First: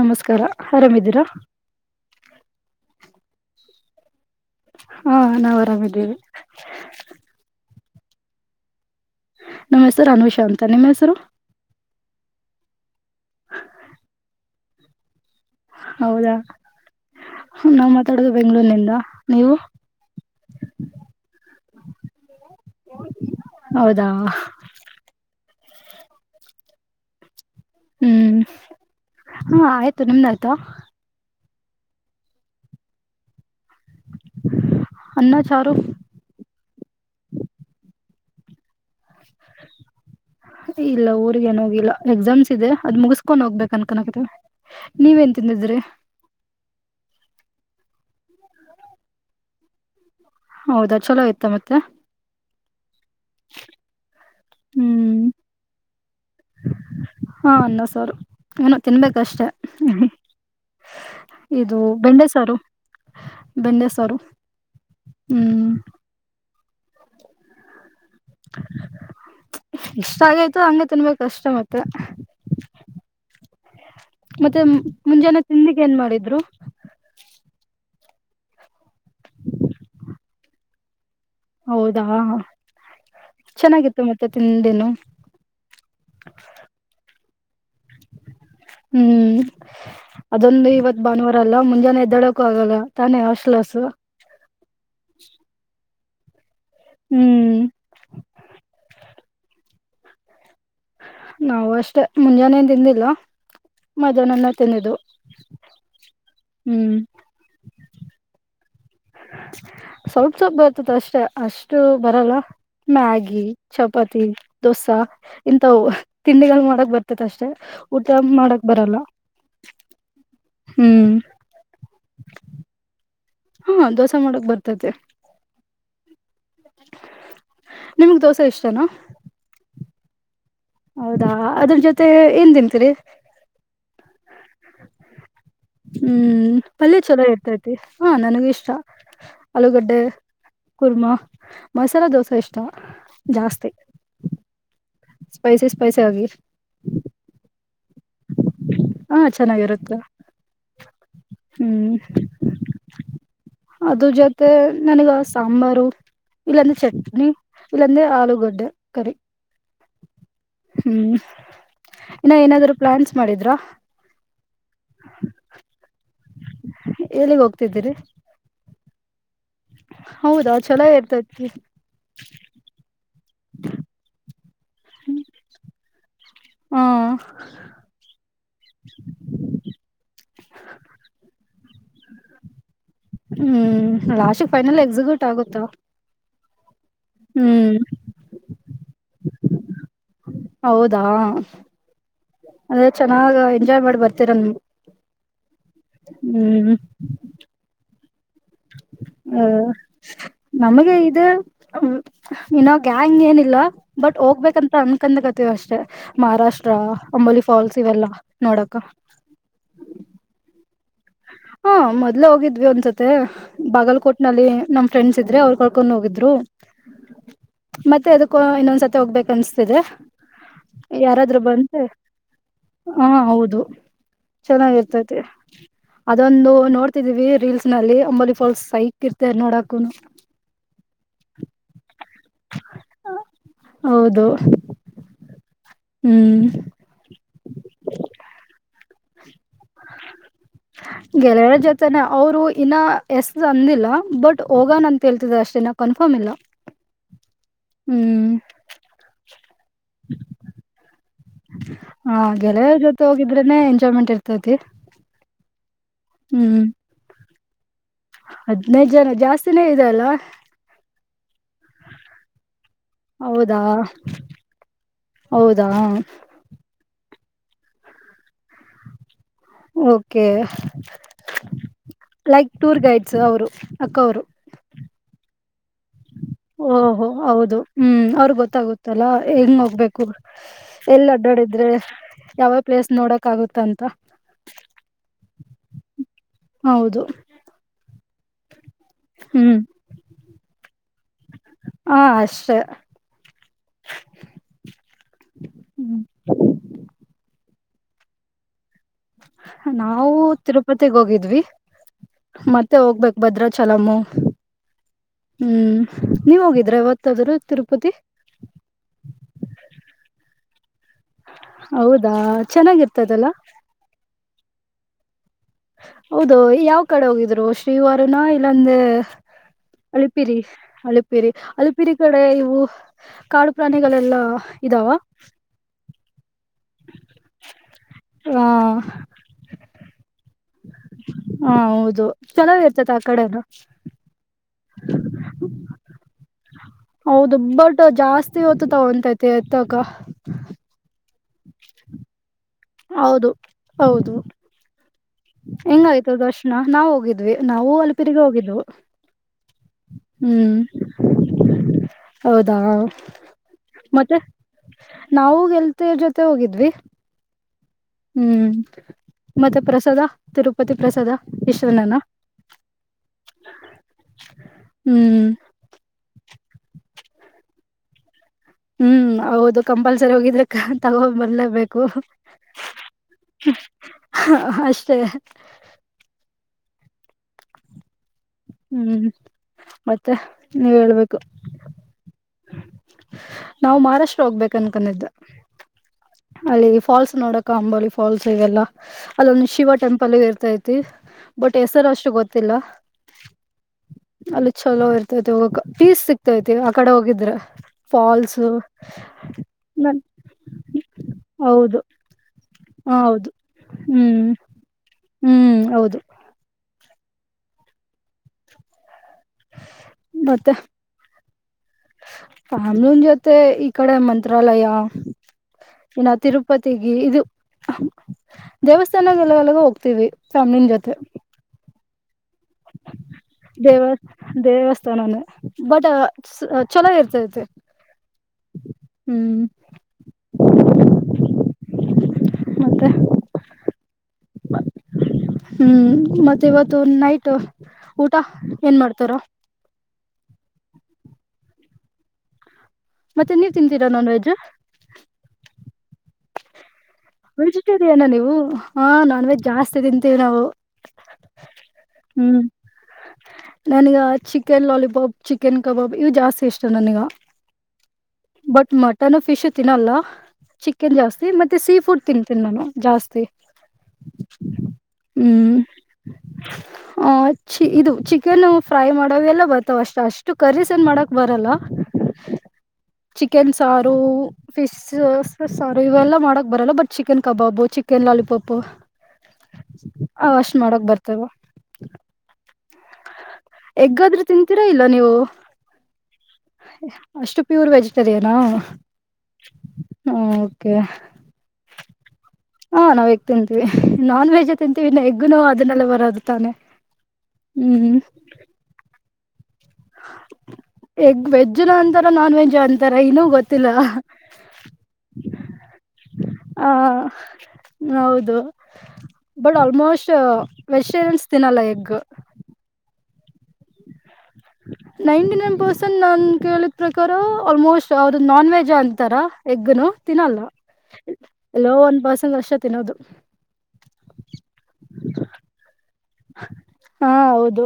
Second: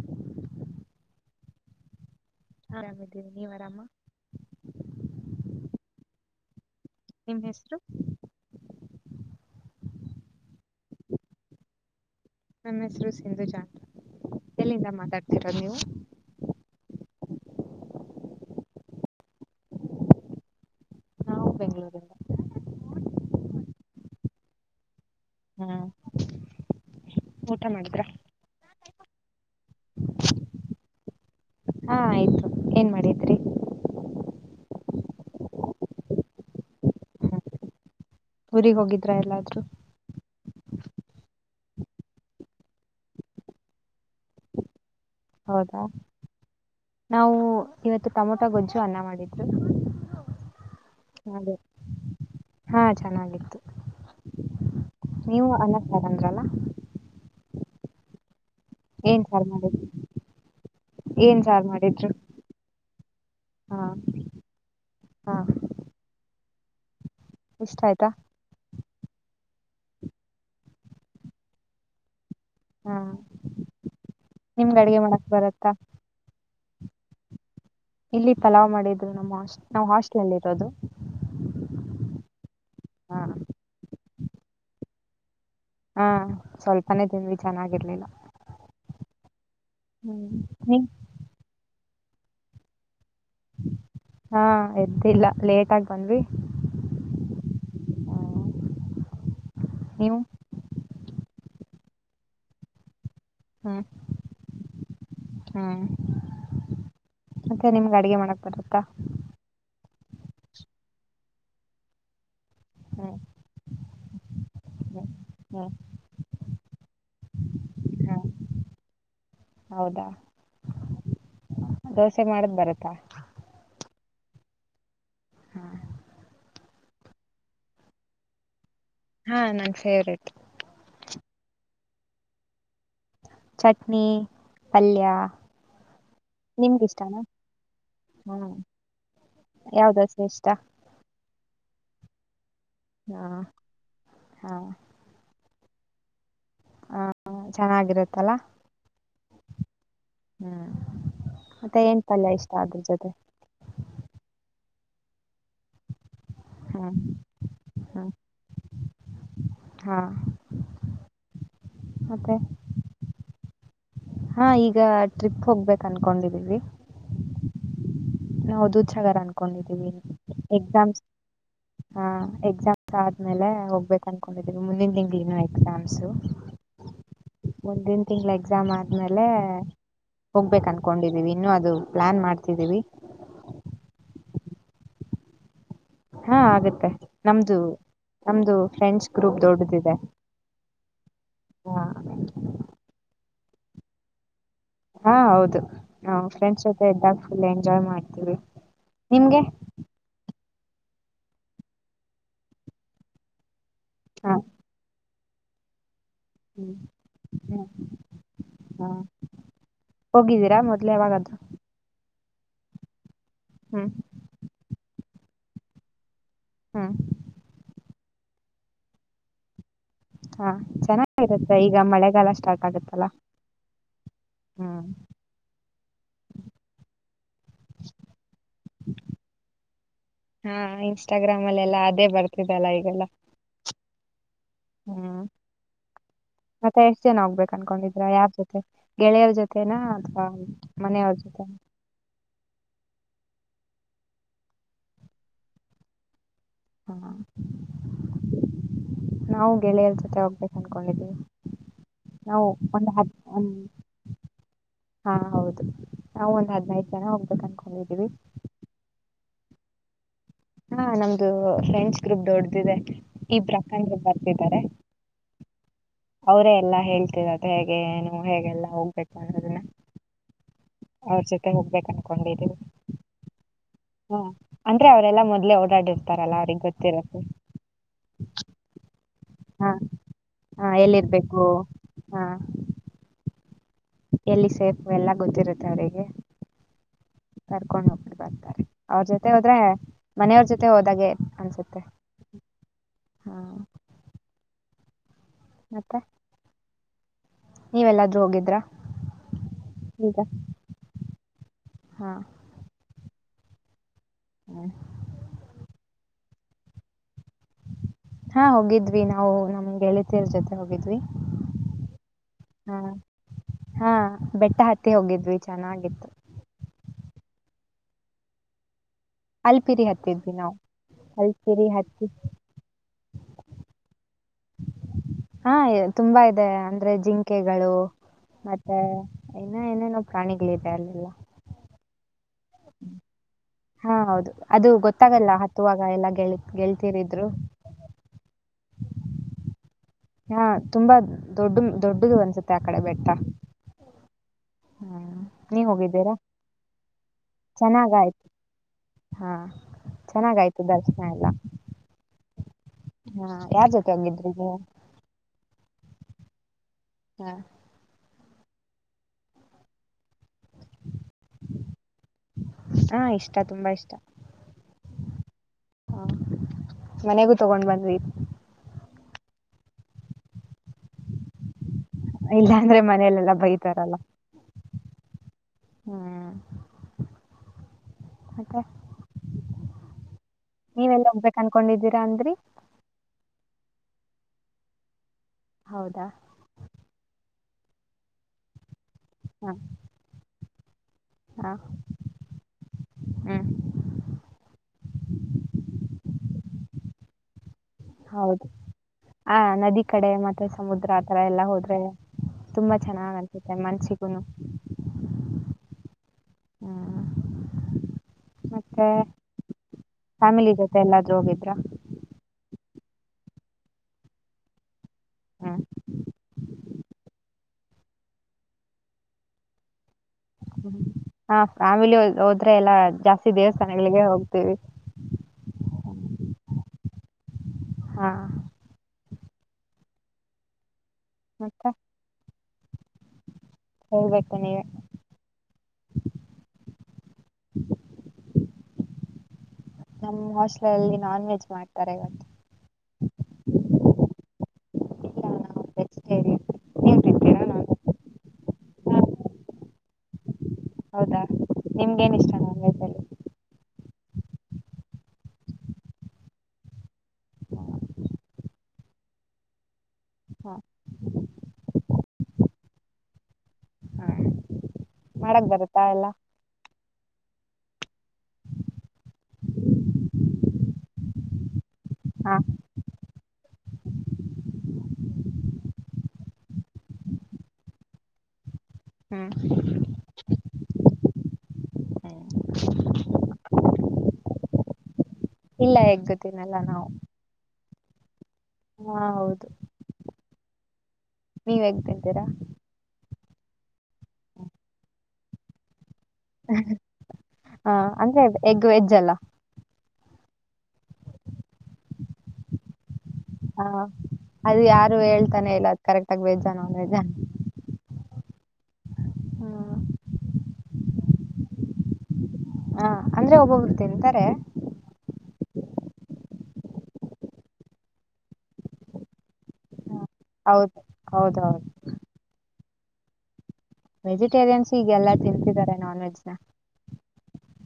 ನಮಸ್ಕಾರ ಆರಾಮಿದ್ದೀರಾ? ಆರಾಮಿದ್ದೀನಿ ನೀವ್ ಆರಾಮ? ಹಾ ನಾವ್ ಆರಾಮಿದ್ದೇವಿ. ನಿಮ್ ಹೆಸರು ನಮ್ಮೆಸರು ಅನುಷ ಅಂತ ನಿಮ್ ಹೆಸರು? ನನ್ ಹೆಸರು ಸಿಂಧುಜಾ ಅಂತ ಎಲ್ಲಿಂದ ಮಾತಾಡ್ ತಿರದ್ ನೀವು? ಹೌದಾ ನಾವ್ ಮಾತಾಡದು ಬೆಂಗ್ಳೂರಿನಿಂದ, ನೀವು? ನಾವು ಬೆಂಗಳೂರಿಂದ ಹೌದಾ? ಹ್ಮ್ ಊಟ ಮಾಡುದ್ರ? ಹಾಂ ಆಯ್ತು ನಿಮ್ದಾಯ್ತ? ಹಾಂ ಆಯ್ತು ಏನ್ ಮಾಡಿದ್ರಿ? ಅನ್ನ ಚಾರು ಊರಿಗ್ ಹೋಗಿದ್ರಾ ಎಲ್ಲಾದ್ರೂ? ಇಲ್ಲ ಊರ್ಗ್ ಏನ್ ಹೋಗಿಲ್ಲ ಎಕ್ಸಾಮ್ಸ್ ಇದೆ, ಅದ್ ಮುಗಿಸ್ಕೊಂಡ್ ಹೋಗ್ಬೇಕ ಅನ್ಕನಕತಿವಿ ನೀವೇನ್ ತಿಂದಿದ್ರಿ ಹೌದಾ ನಾವು ಇವತ್ತು ಟೊಮೊಟೊ ಗೊಜ್ಜು ಅನ್ನ ಮಾಡಿದ್ರು. ಹೌದಾ ಚಲೋ ಆಯ್ತ ಹಾಗೆ ಮತ್ತೆ? ಹಾ ಚೆನ್ನಾಗಿತ್ತು ಹ್ಮ್ ನೀವು ಅನ್ನಸಾರಂದ್ರಲ್ಲ? ಹಾಂ ಅನ್ನ ಸಾರು ಏನೊ ಸಾರ್ ತಿನ್ಬೇಕಷ್ಟೆ, ಮಾಡಿದ್ರು ಏನ್ ಸಾರ್ ಇದು ಮಾಡಿದ್ರು ಬೆಂಡೆಸಾರು ಹಾ ಬೆಂಡೆ ಸಾರು ಹಾ ಹ್ಮ್ ಇಷ್ಟ ಆಯ್ತಾ? ಇಷ್ಟ ಆಗೈತು ಹಂಗೆ ತಿನ್ಬೇಕು ಅಷ್ಟೆ ಮತ್ತೆ ಹಾ ಮತ್ತೆ ನಿಮ್ಗ್ ಅಡ್ಗೆ ಮಾಡಕ್ ಮುಂಜಾನೆ ಬರತ್ತಾ ತಿಂಡಿಗ್ ಏನ್ ಮಾಡಿದ್ರು? ಇಲ್ಲಿ ಪಲಾವ್ ಮಾಡಿದ್ರು ನಮ್ಮಾಸ್ ನಾವ್ ಹಾಸ್ಟ್ಲಲ್ ಇರೋದು. ಹೌದಾ ಹಾ ಚೆನ್ನಾಗಿತ್ತು ಮತ್ತೆ ತಿಂದೇನು ಹಾಂ ಸ್ವಲ್ಪನೇ ತಿಂದ್ವಿ ಚೆನ್ನಾಗಿರ್ಲಿಲ್ಲ. ಹ್ಮ್ ಹ್ಮ್ ಅದೊಂದು ನೀ ಇವತ್ ಭಾನುವಾರ ಅಲ್ಲ ಮ ಮುಂಜಾನೆ ಎದ್ದೋಳುಕು ಆಗಲ್ಲ ತಾನೇ ಹೊಶ್ಲಾರ್ಸು. ಹ ಎದ್ದಿಲ್ಲ ಲೇಟ್ ಆಗ್ ಬಂದ್ವಿ. ಹ್ಮ್ ನೀವು. ನಾವು ಅಷ್ಟೇ ಮುಂಜಾನೆ ಏನ್ ತಿಂದಿಲ್ಲ. ಹ್ಮ್ ಮದಾ ನನ್ ಅದ್ ತಿನದು. ಹ್ಮ್ ಹ್ಮ್ ಅಕ್ಕ ನಿಮ್ಗ್ ಅಡ್ಗೆ ಮಾಡಕ್ ಬರುತ್ತಾ. ಸ್ವಲ್ಪ್ ಸ್ವಪ್ ಬರ್ತತ್ ಅಷ್ಟೆ ಅಷ್ಟು ಬರಲ್ಲ ಹ್ಮ್ ಮ್ಯಾಗಿ ಚಪಾತಿ ದೋಸಾ. ಹ್ಮ್ ಹ್ಮ್ ಇಂತವು. ತಿಂಡಿಗಳ್ ಮಾಡಕ್ ಬರ್ತತ್ ಅಷ್ಟೇ ಊಟ ಹ್ಮ್ ಮಾಡಕ್ ಬರಲ್ಲ. ಹೌದಾ. ಹ್ಮ್ ದೋಸೆ ಮಾಡದ್ ಬರುತ್ತಾ ಹು ದೋಸಾ ಮಾಡಕ್ ಬರ್ತತ್ತೆ. ನಿಮಿಗ್ ದೋಸ ಇಷ್ಟನ. ಹಾ ನನ್ ಫೇವ್ರೇಟ್. ಹೌದಾ ಅದ್ರಲ್ ಜೊತೆ ಏಲ್ ತಿಂತೀರಿ. ಚಟ್ನಿ ಪಲ್ಯ ಹ್ಮ್ ನಿಮ್ಗೆ ಪಲ್ಯ ಇಷ್ಟನಾ ಚಲೋ ಇರ್ತೈತಿ ಹ ನನಗ್ ಹ್ಮ್ ಇಷ್ಟ ಯಾವ ಆಲೂಗಡ್ಡೆ ದೋಸೆ ಇಷ್ಟ ಕುರ್ಮಾ. ಮಸಾಲ ದೋಸೆ ಇಷ್ ಟ ಹಾ ಜಾಸ್ತಿ. ಹಾ ಸ್ಪೈಸಿ ಸ್ಪೈಸಿ ಆಗಿ. ಹಾ ಹಜ್ ಚೆನ್ನಾಗಿರುತ್ತಲ್ಲ ಹಾ ಚೆನ್ನಾಗಿರುತ್ತೆ ಹಾ ಮತ್ತೆ ಹ್ಮ್ ಏನ್ ಪಲ್ಯ ಇಷ್ಟ ಅದ್ರ ಜೊತೆ. ತ್ತೆ ನನಿಗ ಸಾಂಬಾರು. ಇಲ್ಲಂದೆ ಹ್ಮ್ ಚಟ್ನಿ ಇಲ್ಲಂದೆ ಹ್ಮ್ ಆಲೂಗಡ್ಡೆ. ಕರಿ. ಹಾ ಹ್ಮ್ ಇನ್ನ ಮತ್ತೆ ಏನಾದ್ರು ಪ್ಲಾನ್ಸ್ ಮಾಡಿದ್ರ. ಹಾ ಈಗ ಟ್ರಿಪ್ ಹೋಗ್ಬೇಕ್ ಅನ್ಕೊಂಡಿದೀವಿ. ಎಲ್ಲಿಗ್ ಹೋಗ್ತಿದ್ದೀರಿ ನಾವು ದುದ್ ಸಾಗರ್ ಅಂ ಕೊಂಡಿದೀನಿ ಅ ಹೌದಾ ಚಲೋ ಎಕ್ಸಾಮ್ಸ್ ಇರ್ತೈತಿ ಹ ಎಕ್ಸಾಮ್ಸ್ ಅದ್ಮೇಲ್ ಅಮೇಲೆ ಹೋಗ್ಬೇಕು ಅನ್ಕೊಂಡಿದೀವಿ ಮುಂದಿನ ತಿಂಗ್ಳಿ ಇನ್ನು ಎಕ್ಸಾಮ್ಸು. ಹಾ ಮುಂದಿನ್ ತಿಂಗ್ಳ್ ಎಕ್ಸಾಮ್ ಆದ್ಮೇಲೆ. ಹೋಗ್ಬೇಕ್ ಅನ್ಕೊಂಡಿದ್ದೀವಿ ಇನ್ನು ಅದು ಪ್ಲಾನ್ ಮಾಡ್ತಿದ್ದೀವಿ. ಹ್ಮ್ ಲಾಸಿಗ್ ಫೈನಲ್ ಎಕ್ಸಿಕ್ಯೂಟ್ ಆಗುತೊ. ಹಾ ಆಗುತ್ತೆ. ನಮ್ದು ನಮ್ದು ಫ್ರೆಂಡ್ಸ್ ಗ್ರೂಪ್ ದೊಡ್ಡದಿದೆ ಹೌದಾ ಹ. ಅದೇ ಚೆನ್ನಾಗ ಎಂಜಾಯ್ ಮಾಡ ಬರ್ತೀರ ನೀವು ಹಾ ಹೌದು ನಾ್ ಫ್ರೆಂಡ್ಸ್ ಹ್ಮ್ ಜೊತೆ ಇದ್ದಾಗ ಫುಲ್ ಎಂಜಾಯ್ ಮಾಡ್ಿ ಹ [inaudible] ಹ್ಮ ನಮ್ಗೆ ಇದು ಇನ್ನೋ ಗ್ಯಾಂಗ್ ಏನಲ್ವಾ ಬಟ್ ಹಾ ಹೋಗ್ಬೇಕಂತ ಅನ್ ಕಂದ ಕತ ಅಷ್ಟೇ ಮಹಾರಾಷ್ಟ್ರ ಹ್ಮ್ ಅಂಬೋಲಿ ಹ್ಮ್ ಫಾಲ್ಸ್ ಇವೆಲ್ಲಾ ನೋಡಕ ೇವಾಗಾದ ಎಲ್ಲ ಹೋಗಿದ್ವಿ ಒಂದಸತ್ ಬಾಗಲ್ಕೋಟ್ ನಲ್ಲಿ ನಮ್ಮ್ ಫ್ರೆಂಡ್ಸ್ ಇದ್ರೆ ಅವ್ರ ಹ್ಮ್ [unintelligible] ಮತ್ತೆ ಅದು [unintelligible] ಇನ್ನೊಂದ್ಸತಿ ಹೋಗ್ಬೇಕಕ್ ಅನ್ಸ್ತಿದೆ ಹಾ ಯಾರಾದ್ರೂ ಚೆನ್ನಾಗಿರುತ್ತೆ ಈಗ ಬಂದೆ ಮಳೆಗಾಲ ಸ್ಟಾರ್ಟ್ ಆಗುತ್ತಲ್ಲ ಹಾ ಹೌದು ಹ್ಮ್ ಚೆನ್ನಾಗಿರ್ತೈತಿ ಅದೊಂದು ನೋಡ್ತಿದೀವಿ ರೀಲ್ಸ್ ನಲ್ಲಿ ಅಂಬಲಿ ಫಾಲ್ಸ್ ಸೈಕ್ ಇರ್ತ ನೋಡಕನು ಹಾ ಇನ್ಸ್ಟಾಗ್ರಾಮ್ ಅಲ್ಲೆಲ್ಲಾ ಅದೇ ಬರ್ತಿದಲ್ಲ ಈಗೆಲ್ಲ ಹೌದು ಹ್ಮ್ ಹ್ಮ್ ಮತ್ತೆ ಎಷ್ಟು ಜನ ಆಗ್ಬೇಕು ಕನ್್ಕೊಂಡಿದ್ರ ಯಾರ್ ಜೊತೆ ಗೆಳೆಯರ ಜೊತೆನಾ ಅಥ್ವಾ ಗೆಳೆಯರ ಜೊತೆನ ಅವ್ರು ಇನ್ನ ಎಸ್ ಅಂದಿಲ್ಲ ಬಟ್ ಹೋಗೋಣ ಅಂತ ಹೇಳ್ತಿದ್ರ ಅಷ್ಟೇನ್ನ ಕನ್ಫರ್ಮ್ ಇಲ್ಲ ಹಾ ಹ್ಮ್ ನಾವು ಗೆಳೆಯರ ಜೊತೆ ಹೋಗ್ಬೇಕು ಅನ್ಕೊಂಡಿದೀವಿ ಹಾ ನಾವು ಗೆಳೆಯರ ಒಂದು ಜೊತೆ ಹಾ ಹೋಗಿದ್ರೆನೆ ಎಂಜಾಯ್ಮೆಂಟ್ ಇರ್ತೈತಿ. ಹೌದು ಹಾ ಒಂದ್ ಹದ್ೈ್ು ಜನ ಹೋಗ ಕ ಕ [inaudible] ಹದ್ಿನೈದು ಜನ ಜಾಸ್ತಿ ನೇ ಇದೆ ಅಲ್ಲಾ ಹಾ ನಮ ಫ್ರೆಂಡ್ಸ್ ಗ್ರೂಪ್ ದೊಡ್ದಿದೆ ಈ ಹೌದಾ ಪ್ರಕರಣ ಬರ್ತಿದ್ದಾರೆ ಹೌದಾ ಅವರೇ ಎಲ್ಲಾ ಹೇಳ್ತರದು ಹೇಗೆ ಏನು ಹೇಗೆಲ್ಲ ಹೋಗ್ಬೇಕು ಅನ್ನೋದನ್ನ ಓಕೆ ಅವ್ರ ಜೊತೆ ಹೋಗ್ಬೇಕ ಲೈಕ್ ಟೂರ್ ಗೈಡ್ಸ್ ಅವರು ಅಕ್ಕ ಹ್ಮ ಅವರು. ಅಂದ್ರೆ ಅವ ಎಲ್ಲ ಮೊದಲೇ ಓಡಾಡ ಓಹೋ ಹೌದು ಹ್ಮ್ ಅವ್ರ ಗೊತ್ತಾಗುತ್ತಲ್ಲಾ ಹೆಂಗ ಹಾ ಹೋಗ್ಬೇಕು ಹಾ ಎಲ್ಲಿ ಎಲ್ಲಿರ್ಬೇಕು ಅಡ್ಡಾಡಿದ್ರೆ ಹಾ ಯಾವ ಪ್ಲೇಸ್ ನೋಡಕ್ ಆಗುತ್ತೆ ಎಲ್ಲಿ ಸೇಪು ಎಲ್ಲ ಗೊತ್ತಿರುತ್ತೆ ಅವರಿಗೆ ಹೌದು ಕರ್ಕೊಂಡೋಗಬಟ್ಟು ಬರ್ತಾರೆ ಅವ್ರ ಜೊತೆ ಹೋದ್ರೆ ಹ್ಮ್ ಮನೆಯವ್ರ ಜೊತೆ ಹೋದಾಗೆ ಅನ್ಸುತ್ತೆ ಹ ಅಷ್ಟೇ ಹಾ ಮತ್ತೆ ಹ್ಮ್ ನೀವೆಲ್ಲಾದ್ರೂ ಹೋಗಿದ್ರ ನಾವು ತಿರುಪತಿಗೆ ಹೋಗಿದ್ವಿ ಹಾ ಮತ್ತೆ ಹೋಗ್ಬೇಕು ಭದ್ರಚಲಮ್ಮ ಹ್ಮ್. ಹ್ಮ್ ನೀವು ಹೋಗಿದ್ರೆ ಇವತ್ತು ಹಾ ಹೋಗಿದ್ವಿ ನಾವು ನಮ್ಮ ಗೆಳತಿಯರ್ ಜೊತೆ ಹೋಗಿದ್ವಿ ಹೌದಾ ಹಾ ಚೆನ್ನಾಗಿರ್ತದಲ್ಲ ಹಾ ಬೆಟ್ಟ ಹತ್ತಿ ಹೋಗಿದ್ವಿ ಚೆನ್ನಾಗಿತ್ತು ಹೌದು ಯಾವ ಕಡೆ ಹೋಗಿದ್ರು ಶ್ರೀವಾರನ ಇಲ್ಲಂದ ಅಲ್ಪಿರಿ ಹತ್ತಿದ್ವಿ ಅಳಪಿರಿ ನಾವು ಅಳಪಿರಿ ಅಲ್ಪಿರಿ ಅಲಿಪಿರಿ ಹತ್ತಿ ಕಡೆ ಇವು ಕಾಡು ಪ್ರಾಣಿಗಳೆಲ್ಲಾ ಇದಾವ ಹಾ ಇ- ತುಂಬಾ ಅ ಅಂದ್ರೆ ಜಿಂಕೆಗಳು ಹ ಮತ್ತೆ ಇನ್ನ ಏನೇನೋ ಪ್ರಾಣಿಗಳಿದೆ ಅಲ್ಲಿ ಚೆನ್ನಾಗಿ ಇರ್ತತೆ ಆ ಕಡೆನ ಹೌದು ಅದು ಗೊತ್ತಾಗಲ್ಲ ಹತ್ತುವಾಗ ಎಲ್ಲ ಗೆಳ ಗೆಳತಿಯರಿದ್ರು ಹೌದು ಬಟ್ ಜಾಸ್ತಿ ಹೊತತ ಒಂತೈತಿ ಎತ್ತಾಗ ಹಾ ತುಂಬಾ ದೊಡ್ಡ ದೊಡ್ಡದು ಅನ್ಸುತ್ತೆ ಆ ಕಡೆ ಬೆಟ್ಟ ಹೌದು ಹ್ಮ್ ನೀವ್ ಹೆಂಗಾಯ್ತು ಹೋಗಿದ್ದೀರಾ ದರ್ಶನ ನಾವ್ ಹೋಗಿದ್ದ ನಾವು ಅಲಪಿರಿಗೆ ಚೆನ್ನಾಗಾಯ್ತು ಹೋಗಿದ್ದ್ವು ಹಾ ಹ್ಮ್ ಚೆನ್ನಾಗಾಯ್ತು ದರ್ಶನ ಎಲ್ಲ [unintelligible] ಹೌದು ಹಾ ಹಾ ಯಾರ್ ಜೊತೆ ಮತ್ತೆ ಹೋಗಿದ್ರಿ ನೀವು ನಾವು ಎಲ್ ಇವರು ಜೊತೆ ಹೋಗಿದ್ವಿ ಹ ಹ್ಮ್ ಮತ್ತೆ ಪ್ರಸಾದ ತಿರುಪತಿ ಪ್ರಸಾದ ವಿಶ್ವನಾನ ಹಾ ಇಷ್ಟ ತುಂಬಾ ಇಷ್ಟ ಹ್ಮ್ ವಿ ಹ್ಮ್ ಹೌದು ಕಂಪಲ್ಸರಿ ಹೋಗಿದ್ರೆ ತಗೋ ಬರ್ಲೇಬೇಕು ಇಲ್ಲಾಂದ್ರೆ ಮನೇಲೆಲ್ಲಾ ಬೈತಾರಲ್ಲ ಅಷ್ಟ ಸ ಹ್ಮ್ ಮತ್ತೆ ಹ್ಮ್ ಮತ್ತೆ ನೀವ್ ನೀವೆಲ್ಲ ಹೇಳ್ಬೇಕು ಹೋಗ್ಬೇಕು ಅನ್ಕೊಂಡಿದ್ದೀರಾ ಅಂದ್ರಿ ನಾವು ಮಹಾರಾಷ್ಟ್ರ ಹೋಗ್ಬೇಕ ಅನ್ಕೊಂಡಿದ್ದ ಹೌದಾ ಅಲ್ಲಿ ಫಾಲ್ಸ್ ನೋಡ ಕಾಮವಿಫಾಲಲ್ಸ್ ಈ ಎಲ್ಲ ಅಲ್ಲೊಂದು ಹಾ ಶಿವ ಟೆಂಪಲ್ ಗೆ ಇರ್ತಾ ಇತ್ತು ಹಾ ಬಟ್ ಹೆಸರು ಅಷ್ಟು ಗೊತ್ತಿಲ್ಲ ಹ್ಮ್ ಅಲ್ಲಿ ಚಲೋ ಇರ್ತೈತಿ ಹೋಗಕ್ ಪೀಸ್ ಸಿಕ್ತೈತಿ ಆ ಕಡೆ ಹೋಗಿದ್ರ ಹೌದು ಆ ನದಿ ಕಡೆ ಮತ್ತೆ ಸಮುದ್ರ ಆತರ ಎಲ್ಲ ಹೋದ್ರೆ ಹೌದು ತುಂಬಾ ಹ ಚೆನ್ನಾಗ ಹೌದು ಅನ್ಸುತ್ತೆ ಮನ್ಸಿಗೂನು ಹ್ಮ್ ಹ್ಮ್ ಹೌದು ಹ್ಮ್ ಮತ್ತೆ ಮತ್ತೆ ಫ್ಯಾಮಿಲಿ ಜೊತೆ ಎಲ್ಲಾದ್ರೂ ಹೋಗಿದ್ರ ಫ್ಯಾಮ್ಲಿನ್ ಜೊತೆ ಈ ಕಡೆ ಮಂತ್ರಾಲಯ ಹ್ಮ್ ಇನ್ನ ತಿರುಪತಿಗೆ ಇದು. ದೇವಸ್ಥಾನದ ಎಲ್ಲ ಎಲಗ ಹೋಗ್ತೀವಿ. ಫ್ಯಾಮಿಲಿ ಜೊತೆ. ಫಾಮಿ. [unintelligible] ಹತ್ರ ಎಲ್ಲಾ ಜಾಸ್ತಿ ದೇವ ದೇವಸ್ಥಾನಗಳಿಗೆ ಹೋಗ್ತೀವಿ. ಚೆನ್ನಾಗಿ ಇರ್ತೈತೆ. ಹಾ ಹ್ಮ್. ಮತ್ತೆ. ಮತ್ತೆ. ಹೇಳ್ಬೇಕು ನೀವೇ ಹ್ಮ್ ಮತ್ತೆ ಇವತ್ತು ನೈಟ್ ಊಟ ಏನ್ ಮಾಡ್ತಾರ. ನಮ್ ಹಾಸ್ಟ್ಲಲ್ಲಿ ನಾನ್ ವೆಜ್ ಮಾಡ್ತಾರೆ ಇವತ್ತು. ಮತ್ತೆ ನೀವ್ ತಿಂತೀರಾ ನಾನ್ ವೆಜ್ಜ್. ಸ್ಮ ನಿ. ವೆಜಿಟೇರಿಯನ ನೀವು ಹಾ ನಾನ್ ವೆಜ್ ಜಾಸ್ತಿ ತಿಂತೀವಿ ನಾವು. ಹೌದಾ ನಿಮ್ಗೇನ್ ಇಷ್ಟ ಹ್ಮ್ ನೈಸಲ್ಲಿ. ನನಗ ಚಿಕನ್ ಲಾಲಿಪಾಪ್ ಚಿಕನ್ ಕಬಾಬ್ ಇ ಜಾಸ್ತಿ ಇಷ್ಟ ನನಗ ಬಟ್ ಮಟನ್ ಫಿಶ್ ತಿನ್ನಲ್ಲ ಹಾ ಚಿಕನ್ ಜಾಸ್ತಿ ಮತ್ತೆ ಸೀ ಫುಡ್. ತಿಂತೀನ್ ನಾನು ಜಾಸ್ತಿ. ಹಾ ಮಾಡಕ್ ಹ್ಮ್ ಬರತ್ತಾ ಎಲ್ಲ. ಚ ಇದು ಚಿಕನ್ ಫ್ರೈ ಮಾಡೋವೆೆಲ್ಲ ಬರ್ತಾವ ಅಷ್ಟ ಅಷ್ಟು ಕರೀಸ್ ಏನ್ ಮಾಡಕ್ ಬರಲ್ಲ ಹಾ ಚಿಕನ್ ಸಾರು ಫಿಶ್ ಸಾರು ಇವೆಲ್ಲ ಮಾಡಕಕ್ ಬರಲ್ಲ but. Chicken kebab chicken lollipop ಹ್ಮ್ ಆ ಅಷ್ಟ್ ಮಾಡಕ್ ಬರ್ತವ ಎಗ್ಗಾದ್ರೂ ತಿಂತೀರಾ ಇಲ್ಲ ನೀವು. ಇಲ್ಲ ಎಗ್ ತಿನ್ನಲ್ಲ ನಾವು. ಸರಿ ಹಾ ಹೌದು. ಹು ಓಕೆ. ನೀವ್ ಎಗ್ ತಿಂತಿರಾ. ಹಾ ನಾವ್ ಎಗ್ ತಿಂತೀವಿ ನಾನ್ ವೆಜೆ ತಿಂತೀವಿ ಇನ ಎಗ್ಗುನು ಅದನ್ನಲ್ ಬರದ್ ಹ ಅಂದ್ರೆ ಎಗ್ ವೆಜ್ಜ್ ಅಲ್ಲ. ಎಗ್ ವೆಜ್ನು ಅಂತರ ನಾನ್ ವೆಜ್ ಅಂತರ ಇನ್ನು ಗೊತ್ ಹಾ ಅದು ಯಾರು ಹೇಳ್ ತಾನೆ ಇಲ್ಲ ಅದ್ ಕರೆಕ್ಟ್ ಆಗಿ ವೆಜ್ಜಾ ಹ ನಾನ್ ವೆಜ್ಜಾ ಹೌದ್ ದು ಬಡ್ ಹ್ಮ್ ಆಲ್ಮೋಸ್ಟು ವೆಜಿಟೇರಿಯನ್ಸ್ ತಿನ್ನಲ್ಲ ಎಗ್. ಹ ಅಂದ್ರೆ ಒಬ್ಬೊಬ್ಬರು ತಿಂತಾರೆ. ಪರ್ಸನ್ ನಾನ್ ಕೇಳಿದ್ ಪ್ರಕಾರ ಆಲ್ಮೋಸ್ಟ್ ಅವ್ರು ನಾನ್ ವೆಜ್ ಅಂತಾರ ಎಗ್ನು. ತಿನ್ನಲ್ಲ ಹೌದು ಹೌದೌದು ಎಲ್ಲೋ ಒಂದ್ ಪರ್ಸನ್ ಅಷೆ ತಿನೋದು. ವೆಜಿಟೇರಿಯನ್ಸ್ ಈಗ್ ಎಲ್ಲಾ ತಿನ್ತಿದಾರೆ. ಹಾ ಹೌದು.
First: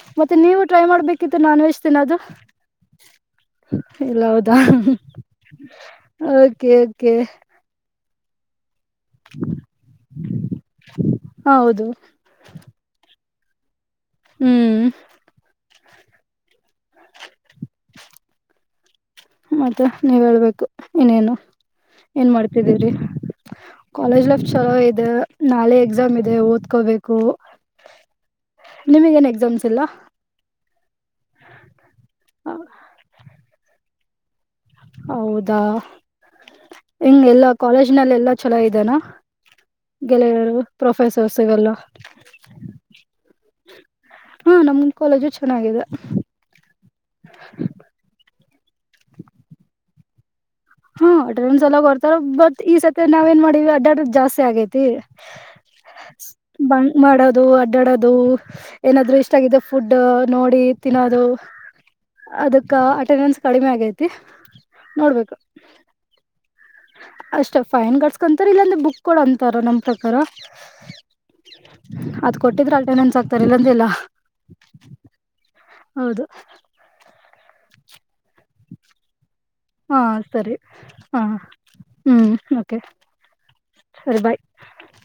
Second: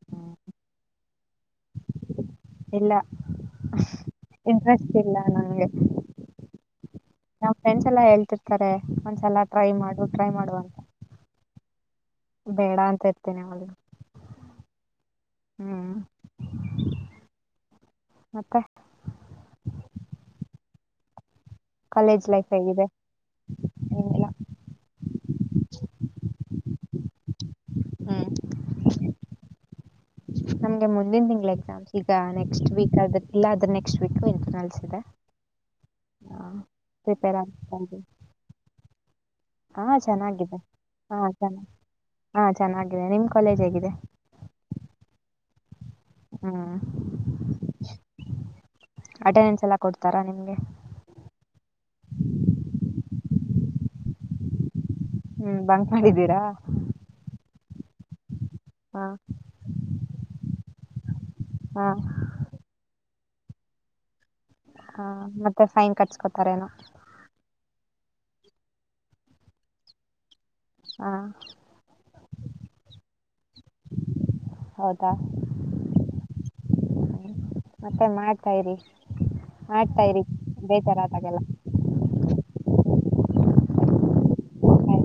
ನ ಮತ್ತೆ ನೀವು ಟ್ರೈ ಮಾಡ್ಬೇಕಿತ್ತು ನಾನ್ ವೆಜ್ ತಿನ್ನೋದು. ಇಲ್ಲ ಇಲ್ಲ ಹೌದಾ ಇಂಟ್ರೆಸ್ಟ್ ಇಲ್ಲ ನಂಗೆ ಓಕೆ ಓಕೆ ನಮ್ ಫ್ರೆಂಡ್ಸ್ ಎಲ್ಲ ಹೇಳ್ ತಿರ್ತರೆ. ಒಂದ್ಸಲ ಟ್ರೈ ಮಾಡು ಟ್ರೈ ಮಾಡು ಅಂತ. ಹ ಹೌದು. ಬೇಡ ಅಂತ ಇ- ತಿನಿ ಯಾವಾಗ್ಲೂ. ಹ್ಮ್ ಮತ್ತೆ. ಮತ್ತ ನೀವ್ ಹೇಳ್ಬೇಕು ಇನ್ನೇನು. ಕಾಲೇಜ್ ಏನ್ ಲೈಫ್ ಹೇಗಿದೆ ಮಾಡ್ತಿದೀರಿ ಕಾಲೇಜ್ ಏನಿಲ್ಲ ಲೈಫ್ ಚಲೋ ಇದೆ. ನಾಲೆ ಎಕ್ಸಾಮ್ ಇದೆ ಓದ್ಕೋಬೇಕು ಹ್ಮ್ ನಿಮಿಗ್ ಏನ್ ಎಕ್ಸಾಮ್ಸ್ ಇಲ್ಲ. ನಮ್ಗೆ ಮುಂದಿನ್ ತಿಂಗ್ಳ್ ಎಕ್ಸಾಮ್ಸ್. ಈಗ ನೆಕ್ಸ್ಟ್ ವೀಕ್ ಆದೆ ಇಲ್ಲ ಅದ್ರ್ ನೆಕ್ಸ್ಟ್ ವೀಕ್ ಇನ್ ನಲ್ಸಿದೆ ಹೌದಾ ಹೆಂಗ್ ಪ್ರಿಪೇರ್ ಎಲ್ಲಾ ಆಗ್ತ ಇದೀನಿ ಕಾಲೇಜ್ನಲ್ಲಿ ಎಲ್ಲಾ ಚಲೋ ಇದೇನಾ ಹ ಗೆಳೆಯರು ಚೆನ್ನಾಗಿದೆ ಹ ಪ್ರೊಫೆಸರ್ಸ್ ಚೆನ ಇವೆಲ್ಲ ಹ ಚೆನ್ನಾಗಿದೆ ನಿಮ್ ಕಾಲೇಜ್ ಹೇಗ್ ಹ ಹ ನಮ್ ಕಾಲೇಜು ಚೆನ್ನಾಗಿದೆ ಹ್ಮ್ ಅಟೆಂಡೆನ್ಸ್ ಎಲ್ಲಾ ಕೊಡ್ತಾರಾ ನಿಮ್ಗೆ ಹಾ ಟ್ರೈನ್ ಸ ಎಲ ಹೊರ್ತಾರ ಬತ್ ಈ ಸತಿ ನಾವ್ ಏನ್ ಮಾಡಿವವಿ ಅಡ್ಡಡ್ ಜಾಸ್ತಿ ಆಗೇತಿ ಹ್ಮ್ ಬಂಕ್ ಮಾಡಿದ್ದೀರಾ ಬಂಕ್ ಮಾಡೋದು ಅದಾಡದ್ದು ಹಾ ಏನಾದ್ರು ಇಷ್ಟ ಆಾಗಿದೆ ಫುಡ್ ನೋಡಿ ತಿನದು ಹಾ ಅದಕ್ಕ ಅಟನ್ಸ್ ಕಡಿಮೆ ಆಗೈತಿ ಹಾ ನೋಡ್ಬೇಕು ಮತ್ತೆ ಫೈನ್ ಕಡಿಸ್ಕೊತಾರೇನೋ ಅಷ್ಟ ಫೈನ್ ಕಸ್ಕೊಂತಾರ ಇಲ್ಲಾಂದ್ರೆ ಬುಕ್ ಕ ಅಂತಾರ ನಮ್ ಪ್ರಕಾರ ಹಾ ಅದ್ ಕೊಟ್ಟಿದ್ರಲ್ಟೆ ನೆನ್ಸಕ್ತಾರೆ ಇಲ್ಲಂದ ಇಲ್ಲ ಹೌದಾ ಹೌದು ಮತ್ತೆ ಮ ಹಾ ಸರಿ ಹಾ ಬೇಜಾರಾದಾಗೆಲ್ಲ ಹ್ಮ್ ಕೆ ಸರಿ ಬಾಯ್ ಆಯ್ತಾ.